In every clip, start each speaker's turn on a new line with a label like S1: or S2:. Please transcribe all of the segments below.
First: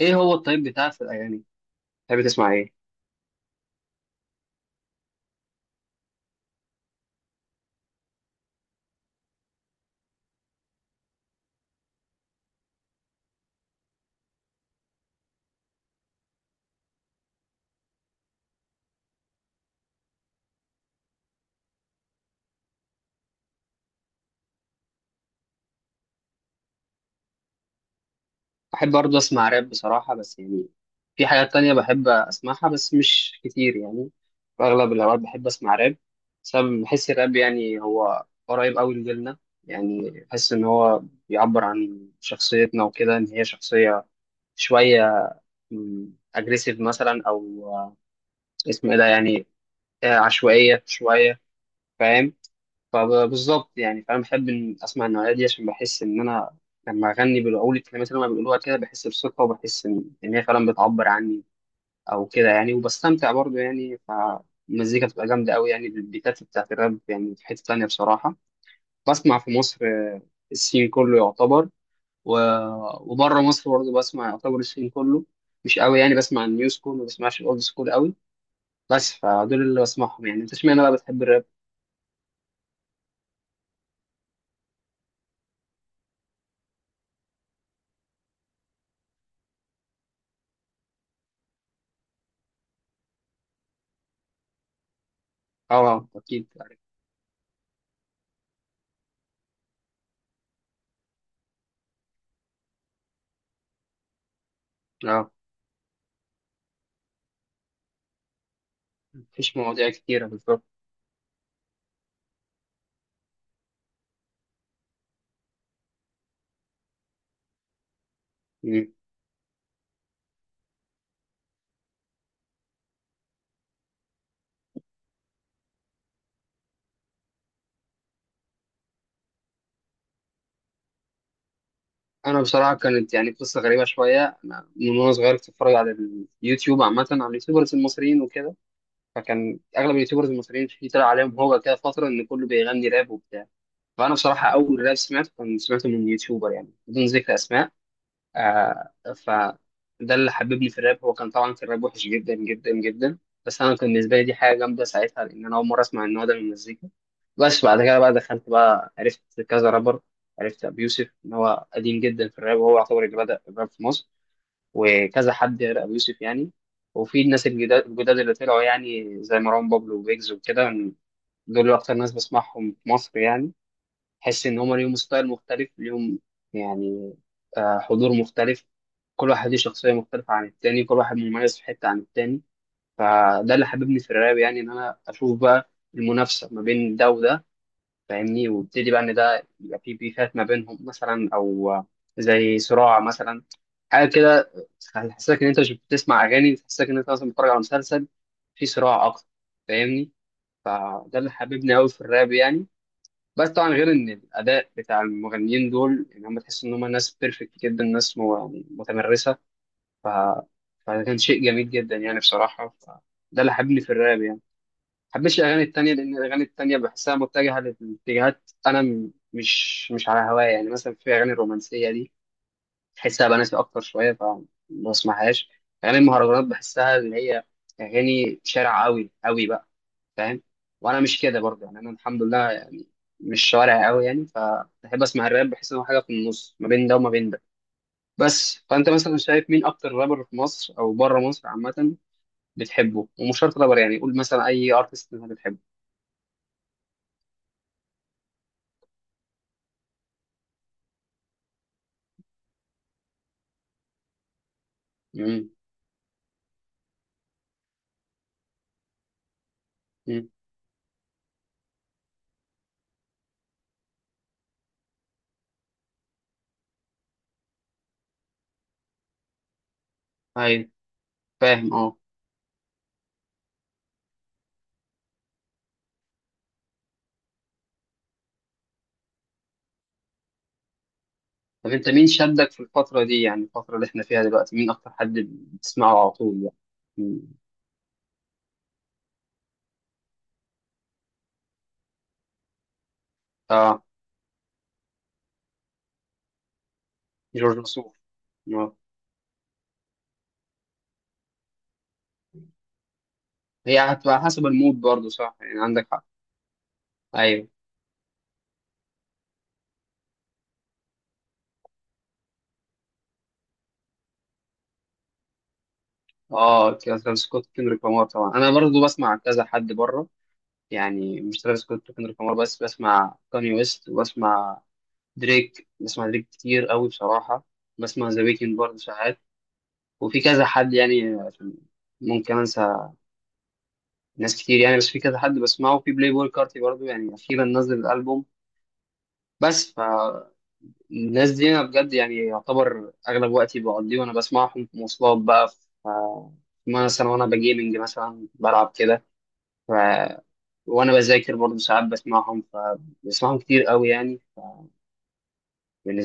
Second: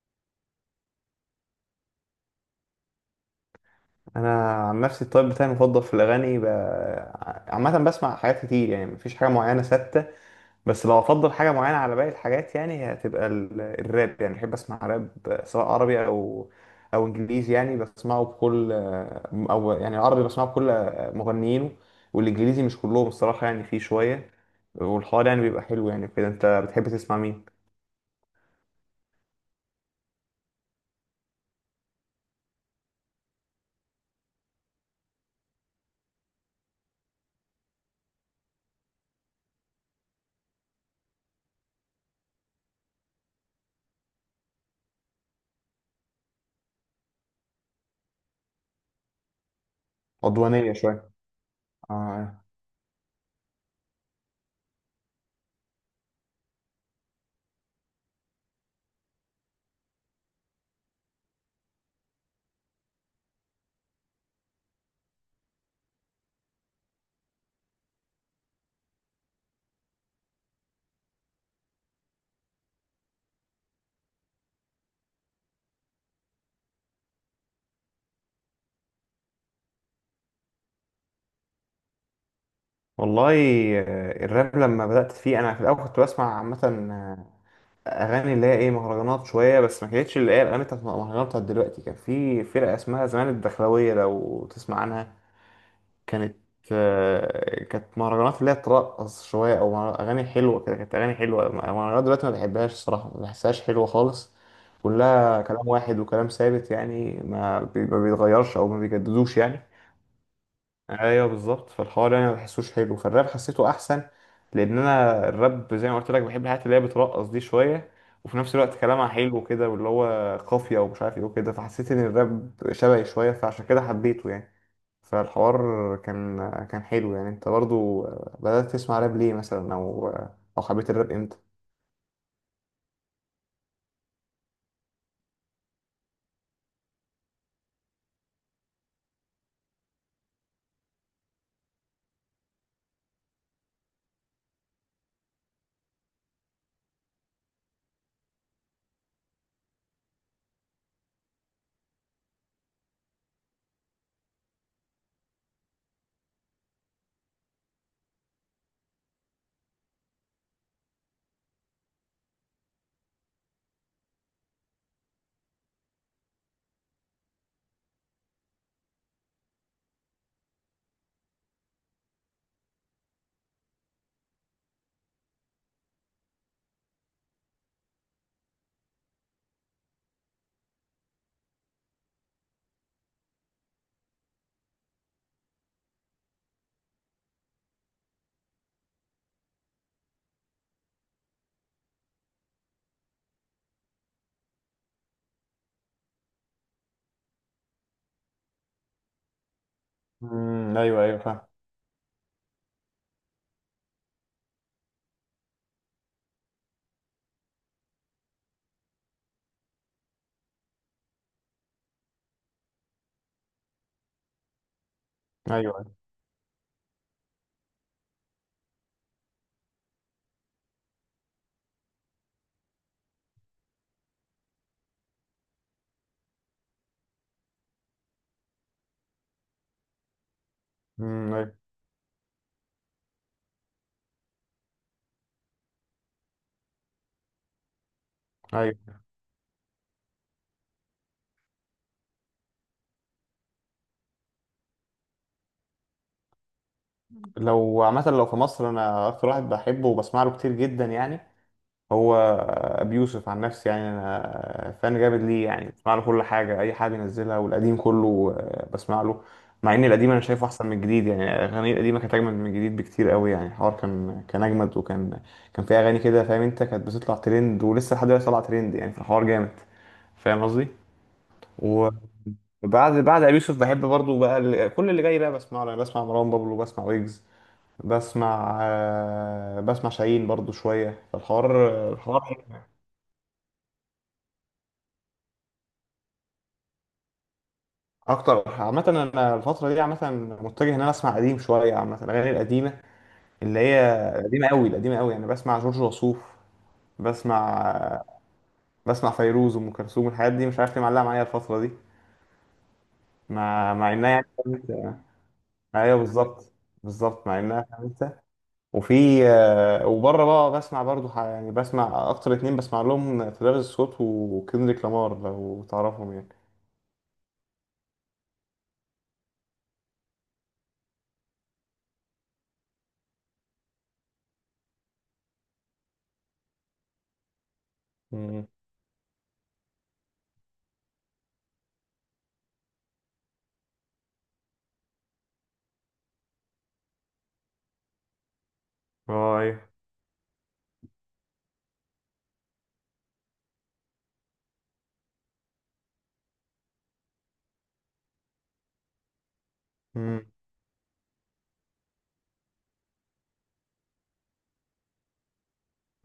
S1: ايه هو الطيب بتاعك في الاغاني؟ بتحب تسمع ايه؟
S2: انا عن نفسي الطيب بتاعي المفضل في الاغاني عامه بسمع حاجات كتير، يعني مفيش حاجه معينه ثابته. بس لو افضل حاجه معينه على باقي الحاجات، يعني هي هتبقى الراب، يعني بحب اسمع راب سواء عربي او انجليزي، يعني بسمعه بكل، او يعني العربي بسمعه بكل مغنيينه، والانجليزي مش كلهم الصراحه، يعني فيه شويه. والحوار يعني بيبقى حلو، يعني كده انت بتحب تسمع مين؟
S1: بحب برضه اسمع راب بصراحه، بس يعني في حاجات تانية بحب اسمعها بس مش كتير يعني. في اغلب الاوقات بحب اسمع راب. بسبب بحس الراب يعني هو قريب قوي لجيلنا. يعني بحس ان هو بيعبر عن شخصيتنا وكده، ان هي شخصيه شويه اجريسيف مثلا او اسمه ايه ده يعني
S2: عدوانيه
S1: عشوائيه
S2: شويه.
S1: شويه. فاهم.
S2: اه.
S1: فبالظبط يعني، فانا بحب إن اسمع النوعيه دي عشان بحس ان انا لما اغني بالاول الكلمات اللي هم بيقولوها كده بحس بثقه وبحس ان هي فعلا بتعبر عني. او كده يعني، وبستمتع برضو يعني. فالمزيكا بتبقى جامده قوي يعني، البيتات بتاعت الراب. يعني في حته تانيه بصراحه بسمع في مصر السين كله يعتبر و... وبره مصر برضو بسمع يعتبر السين كله. مش قوي يعني، بسمع النيو سكول ما بسمعش الاولد سكول قوي. بس فدول اللي بسمعهم يعني. انت اشمعنى بقى بتحب الراب؟
S2: والله، آه، الراب لما بدأت فيه أنا في الأول كنت بسمع عامة اغاني اللي هي ايه، مهرجانات شويه، بس ما كانتش اللي هي الاغاني بتاعت المهرجانات بتاعت دلوقتي. كان في فرقه اسمها زمان الدخلاويه، لو تسمع عنها.
S1: اه،
S2: كانت،
S1: اكيد عارف.
S2: آه، كانت مهرجانات اللي هي ترقص شويه، او اغاني حلوه كده، كانت اغاني حلوه. مهرجانات دلوقتي ما بحبهاش الصراحه، ما بحسهاش حلوه خالص،
S1: اه،
S2: كلها كلام واحد وكلام ثابت، يعني ما بيتغيرش او ما بيجددوش
S1: مفيش
S2: يعني.
S1: مواضيع كتيرة بالظبط.
S2: ايوه بالظبط، فالحوار يعني ما بحسوش حلو، فالراب حسيته احسن، لان انا الراب زي ما قلت لك بحب الحاجات اللي هي بترقص دي شويه، وفي نفس الوقت
S1: مم.
S2: كلامها حلو كده، واللي هو قافيه ومش عارف ايه وكده، فحسيت ان الراب شبهي شويه، فعشان كده حبيته يعني. فالحوار كان كان حلو. يعني انت برضو بدأت تسمع راب ليه، مثلا، او او حبيت الراب امتى؟
S1: أنا بصراحة كانت يعني قصة غريبة شوية. أنا من وأنا صغير كنت بتفرج على اليوتيوب عامة، على اليوتيوبرز المصريين وكده. فكان أغلب اليوتيوبرز المصريين في، طلع عليهم هو كده فترة إن كله بيغني راب وبتاع. فأنا بصراحة أول راب سمعته كان سمعته من يوتيوبر يعني بدون ذكر أسماء آه فده اللي حببني في الراب. هو كان طبعا، كان الراب وحش جدا جدا جدا. بس انا كان بالنسبه لي دي حاجه جامده ساعتها، لان انا اول مره اسمع النوع ده من المزيكا. بس بعد كده بقى، دخلت بقى عرفت كذا رابر. عرفت ابو يوسف ان هو قديم جدا في الراب، وهو يعتبر اللي بدا الراب في مصر. وكذا حد غير ابو يوسف يعني. وفي الناس الجداد الجداد اللي طلعوا يعني، زي مروان بابلو وبيجز وكده. دول اكتر ناس بسمعهم في مصر يعني. تحس ان هما ليهم ستايل مختلف ليهم يعني، حضور مختلف. كل واحد ليه شخصية مختلفة عن التاني، كل واحد مميز في حتة عن التاني. فده اللي حببني في الراب يعني، ان انا اشوف بقى المنافسة ما بين ده وده. فاهمني؟ وابتدي بقى ان ده يبقى في بيفات ما بينهم مثلا او زي صراع مثلا، حاجة كده. تحسسك ان انت مش بتسمع اغاني، تحسسك ان انت مثلا بتتفرج على مسلسل. في صراع اكتر. فاهمني؟
S2: ايوه،
S1: فده
S2: ايوه
S1: اللي
S2: فاهم.
S1: حببني قوي في الراب يعني. بس طبعا غير ان الاداء بتاع المغنيين دول، ان هم تحس ان هم ناس بيرفكت جدا، ناس يعني متمرسه. ف... فده كان شيء جميل جدا يعني بصراحه. ده اللي حببني في الراب يعني. ما حبيتش الاغاني
S2: ايوه.
S1: التانيه، لان الاغاني التانيه بحسها متجهه لاتجاهات انا مش على هوايا يعني. مثلا في اغاني الرومانسيه دي بحسها بناتي اكتر شويه، فما بسمعهاش. اغاني المهرجانات بحسها اللي هي اغاني شارع قوي قوي بقى، فاهم؟ وانا مش كده
S2: ايوه.
S1: برضه يعني، انا الحمد لله يعني، مش شوارع قوي يعني. فبحب اسمع الراب، بحس ان هو حاجه في النص ما بين ده وما بين ده. بس فانت
S2: ايوه،
S1: مثلا شايف مين اكتر رابر في مصر او بره مصر عامه بتحبه؟ ومش شرط رابر يعني، قول مثلا اي ارتست انت بتحبه.
S2: لو عامه، لو في مصر، انا اكتر واحد بحبه وبسمع له كتير جدا يعني، هو ابي يوسف. عن نفسي يعني انا فان جامد ليه،
S1: امم،
S2: يعني بسمع له كل حاجه، اي حاجه بينزلها، والقديم كله آه، بسمع له. مع ان القديم انا
S1: امم
S2: شايفه احسن من الجديد، يعني الاغاني القديمه كانت اجمل من الجديد بكتير قوي، يعني الحوار كان اجمد، وكان كان في اغاني كده فاهم انت، كانت بتطلع ترند ولسه لحد دلوقتي طالعه ترند، يعني في الحوار جامد، فاهم قصدي.
S1: ايوه فاهم اه.
S2: وبعد، بعد ابي يوسف، بحب برضو بقى كل اللي جاي بقى بسمعه، يعني بسمع مروان بابلو، بسمع ويجز، بسمع آه، بسمع شاهين برضو شويه. فالحوار،
S1: طب انت مين
S2: الحوار
S1: شدك في الفتره دي يعني الفتره اللي احنا فيها دلوقتي، مين اكتر حد بتسمعه على طول يعني؟ مم.
S2: اكتر عامه، انا الفتره دي عامه متجه ان انا اسمع قديم شويه، عامه الاغاني القديمه اللي
S1: اه،
S2: هي قديمه قوي، القديمه قوي، يعني بسمع جورج وسوف،
S1: جورج
S2: بسمع،
S1: وسوف. آه.
S2: بسمع فيروز وام كلثوم، الحاجات دي مش عارف ليه معلقه معايا الفتره دي، مع
S1: هي
S2: مع انها
S1: هتبقى
S2: يعني
S1: حسب المود برضه، صح يعني، عندك
S2: ايوه
S1: حق.
S2: بالظبط. بالظبط، مع
S1: ايوه.
S2: انها خمسه، وفي، آه، وبره بقى بسمع برضو يعني بسمع اكتر اتنين، بسمع لهم ترافيس سكوت وكندريك لامار، لو تعرفهم يعني.
S1: اه، ترافيس سكوت وكندريك لامار طبعا. انا برضو بسمع كذا حد بره يعني، مش ترافيس سكوت وكندريك لامار بس. بسمع كاني ويست، وبسمع دريك. بسمع دريك كتير قوي بصراحه. بسمع ذا
S2: مم.
S1: ويكند برضه ساعات. وفي كذا حد يعني، عشان ممكن انسى ناس كتير يعني. بس في كذا حد بسمعه، في بلاي بوي كارتي برضه، يعني اخيرا نزل الالبوم.
S2: اه ايوه.
S1: بس فالناس دي انا بجد يعني، يعتبر اغلب وقتي بقضيه وانا بسمعهم. في مواصلات بقى، في آه، مثلا وانا بجيمنج مثلا بلعب كده.
S2: مم.
S1: وانا بذاكر برضه ساعات بسمعهم، فبسمعهم كتير قوي يعني.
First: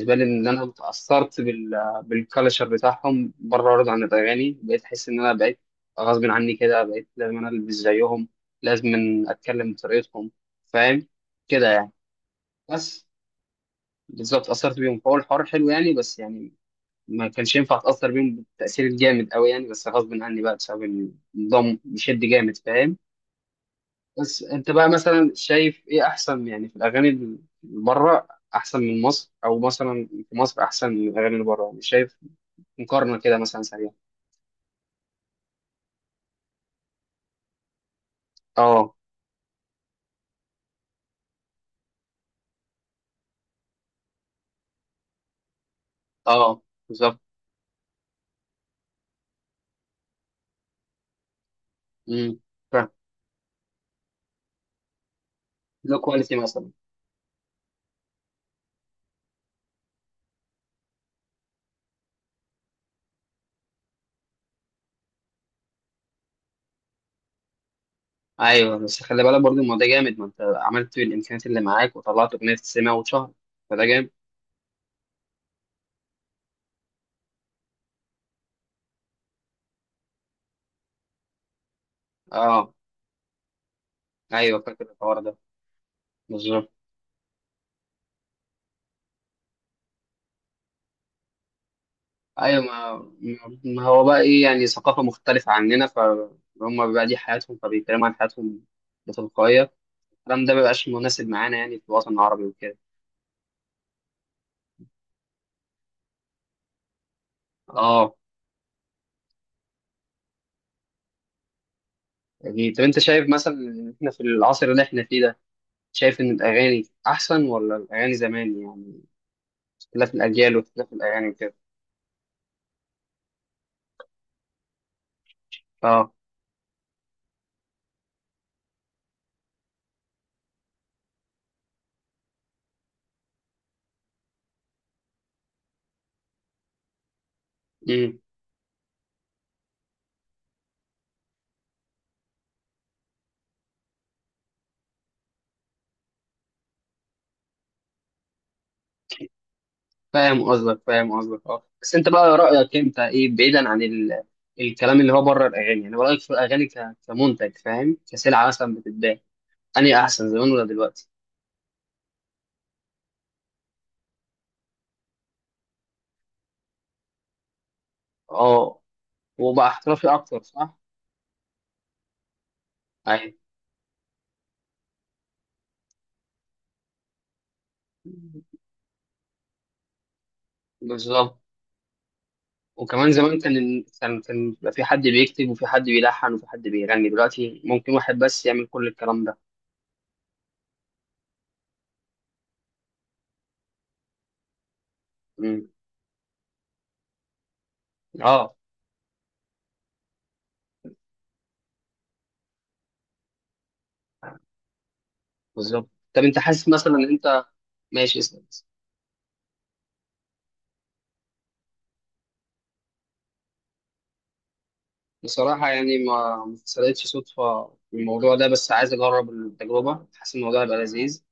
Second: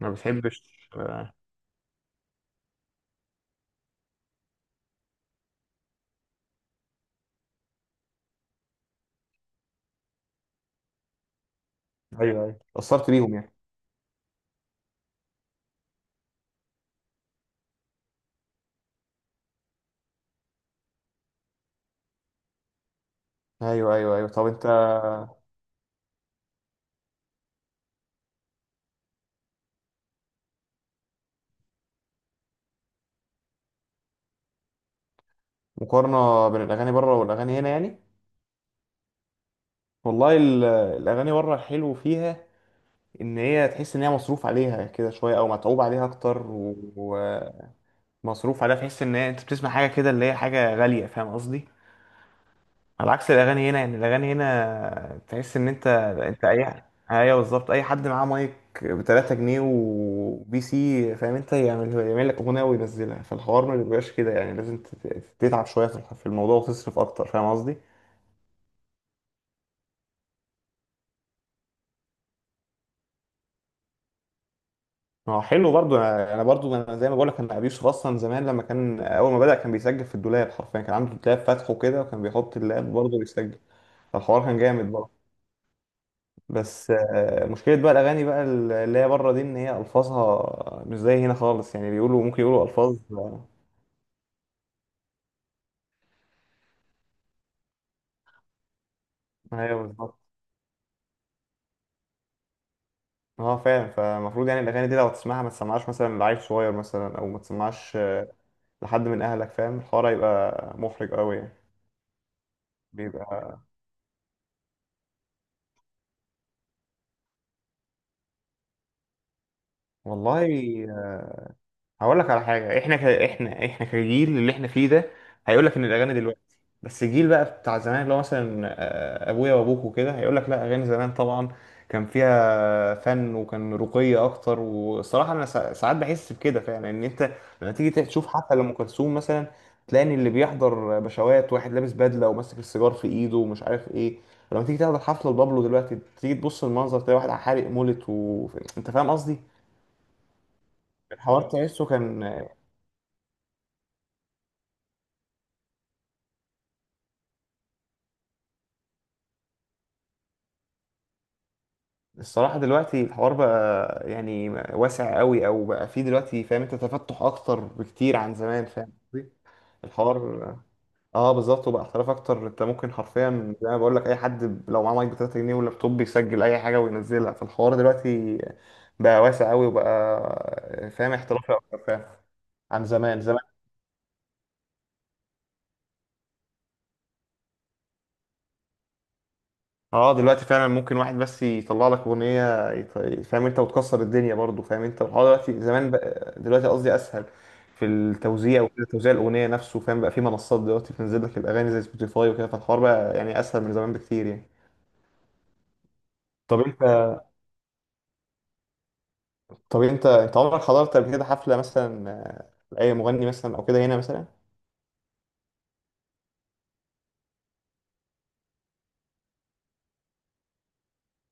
S2: ما
S1: لي ان
S2: بتحبش
S1: انا
S2: آه،
S1: اتاثرت بالكالتشر بتاعهم بره، وارد عن الاغاني بقيت احس ان انا بقيت غصب عني كده، بقيت لازم انا البس زيهم، لازم اتكلم بطريقتهم، فاهم كده يعني.
S2: ايوه ايوه،
S1: بس
S2: اتأثرت بيهم يعني.
S1: بالظبط اتاثرت بيهم، فهو الحوار حلو يعني بس يعني. ما كانش ينفع اتاثر بيهم بالتاثير الجامد قوي يعني، بس غصب عني بقى بسبب النظام بيشد جامد، فاهم؟
S2: ايوه ايوه ايوه.
S1: بس
S2: طب انت،
S1: انت بقى مثلا شايف ايه احسن يعني؟ في الاغاني اللي بره احسن من مصر، او مثلا في مصر احسن من الاغاني اللي بره؟ يعني شايف مقارنه كده مثلا سريعه.
S2: مقارنه بين الاغاني بره والاغاني هنا يعني؟
S1: اه.
S2: والله، الاغاني بره الحلو فيها ان هي تحس ان هي مصروف عليها كده شويه، او متعوب عليها اكتر،
S1: اه
S2: و-
S1: بالظبط.
S2: ومصروف عليها، تحس ان هي انت بتسمع حاجه كده اللي هي حاجه غاليه، فاهم قصدي؟
S1: امم، فاهم.
S2: على عكس الاغاني هنا، يعني الاغاني هنا تحس ان انت
S1: لو كواليتي
S2: انت
S1: مثلا.
S2: اي، ايوه بالظبط، اي حد معاه مايك ب 3 جنيه وبي سي، فاهم انت، يعمل يعمل لك اغنيه وينزلها، فالحوار ما بيبقاش كده، يعني لازم تتعب شويه في في الموضوع، وتصرف اكتر، فاهم قصدي.
S1: ايوه، بس خلي بالك برضو الموضوع ده جامد. ما انت عملت بالامكانيات اللي معاك وطلعت اغنيه تسمع واتشهر، فده جامد.
S2: ما هو حلو برضو، انا أنا برضو انا زي ما بقول لك، انا ابي يوسف اصلا زمان لما كان اول ما بدأ كان بيسجل في الدولاب حرفيا، كان عنده دولاب فاتحه كده وكان بيحط
S1: اه
S2: اللاب برضه بيسجل، الحوار كان
S1: ايوه فاكر
S2: جامد برضه.
S1: الحوار ده، بالظبط.
S2: بس آه، مشكلة بقى الاغاني بقى اللي هي بره دي، ان هي الفاظها مش زي هنا خالص، يعني بيقولوا ممكن
S1: ايوه.
S2: يقولوا الفاظ
S1: ما
S2: آه،
S1: ما هو بقى ايه يعني، ثقافه مختلفه عننا، فهم بقى دي حياتهم، فبيتكلموا عن حياتهم بتلقائيه.
S2: ايوه بالظبط.
S1: الكلام ده مبيبقاش مناسب معانا يعني، في الوطن العربي وكده.
S2: اه فعلا، فالمفروض يعني الاغاني دي لو تسمعها ما تسمعهاش مثلا لعيل صغير مثلا، او ما تسمعهاش
S1: اه.
S2: آه، لحد من اهلك، فاهم، الحوار هيبقى محرج قوي يعني.
S1: يعني طب انت شايف مثلا
S2: بيبقى،
S1: ان احنا في العصر اللي احنا فيه ده، شايف ان الاغاني احسن ولا الاغاني زمان يعني، اختلاف
S2: والله،
S1: الاجيال واختلاف الاغاني وكده؟
S2: هقول لك على حاجه. احنا احنا كجيل اللي احنا فيه ده هيقول لك ان
S1: اه.
S2: الاغاني دلوقتي، بس الجيل بقى بتاع زمان اللي هو مثلا آه، ابويا وابوك وكده هيقول لك لا، اغاني زمان طبعا كان فيها فن وكان رقي اكتر. والصراحه انا ساعات بحس بكده فعلا، ان انت لما تيجي
S1: امم
S2: تشوف حفله لام كلثوم مثلا، تلاقي ان اللي بيحضر بشوات، واحد لابس بدله وماسك السيجار في ايده ومش عارف ايه، لما تيجي تحضر حفله لبابلو دلوقتي تيجي تبص المنظر تلاقي واحد حارق مولت و... انت فاهم قصدي.
S1: فاهم قصدك، فاهم
S2: الحوار
S1: قصدك اه.
S2: تحسه
S1: بس انت
S2: كان،
S1: بقى رايك انت ايه بعيدا عن الكلام اللي هو بره الاغاني، يعني رايك في الاغاني كمنتج، فاهم، كسلعه مثلا بتتباع؟ انهي احسن زمان ولا دلوقتي؟
S2: الصراحة دلوقتي الحوار بقى يعني واسع قوي، او بقى فيه دلوقتي فاهم انت، تفتح اكتر بكتير عن زمان،
S1: اه،
S2: فاهم قصدي؟
S1: وبقى احترافي اكتر،
S2: الحوار،
S1: صح؟
S2: اه بالظبط، وبقى احتراف اكتر، انت ممكن
S1: ايوه
S2: حرفيا زي ما بقول لك اي حد لو معاه مايك ب 3 جنيه ولابتوب بيسجل اي حاجة وينزلها، فالحوار دلوقتي بقى واسع قوي، وبقى فاهم
S1: بالظبط.
S2: احترافي اكتر، فاهم، عن
S1: وكمان
S2: زمان.
S1: زمان
S2: زمان
S1: كان بيبقى في حد بيكتب، وفي حد بيلحن، وفي حد بيغني. دلوقتي ممكن واحد بس يعمل كل الكلام ده.
S2: اه، دلوقتي فعلا ممكن واحد بس يطلع لك اغنيه، فاهم انت، وتكسر الدنيا برضو، فاهم انت. الحوار دلوقتي
S1: امم.
S2: زمان، بقى دلوقتي قصدي، اسهل في
S1: اه
S2: التوزيع وكده، توزيع الاغنيه نفسه، فاهم بقى في منصات دلوقتي بتنزل لك الاغاني زي سبوتيفاي وكده، فالحوار بقى يعني اسهل من زمان بكتير يعني.
S1: بالظبط. طب انت
S2: طب
S1: حاسس
S2: انت
S1: مثلا ان انت، ماشي اسأل.
S2: طب انت عمرك حضرت قبل كده حفله مثلا آه، لاي مغني مثلا او كده هنا مثلا؟
S1: بصراحة يعني ما حصلتش صدفة في الموضوع ده، بس عايز أجرب التجربة، حاسس الموضوع هيبقى لذيذ.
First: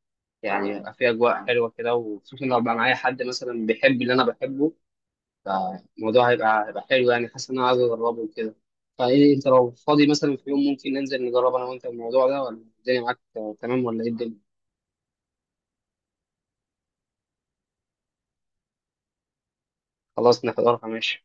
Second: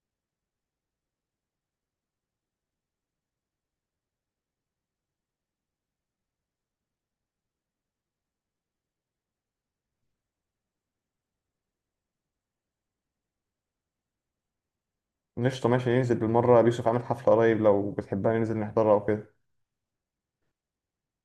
S1: يعني هيبقى فيه أجواء حلوة كده، وخصوصا لو بقى معايا حد مثلا بيحب اللي أنا بحبه. الموضوع هيبقى حلو يعني، حاسس ان انا عايز اجربه وكده. فايه انت لو فاضي مثلا في يوم ممكن ننزل نجرب انا وانت الموضوع ده؟ ولا الدنيا معاك تمام ولا ايه الدنيا؟
S2: قشطه ماشي، ننزل بالمره، يوسف عامل حفله قريب، لو بتحبها ننزل نحضرها او كده.
S1: خلاص نحضرها، ماشي.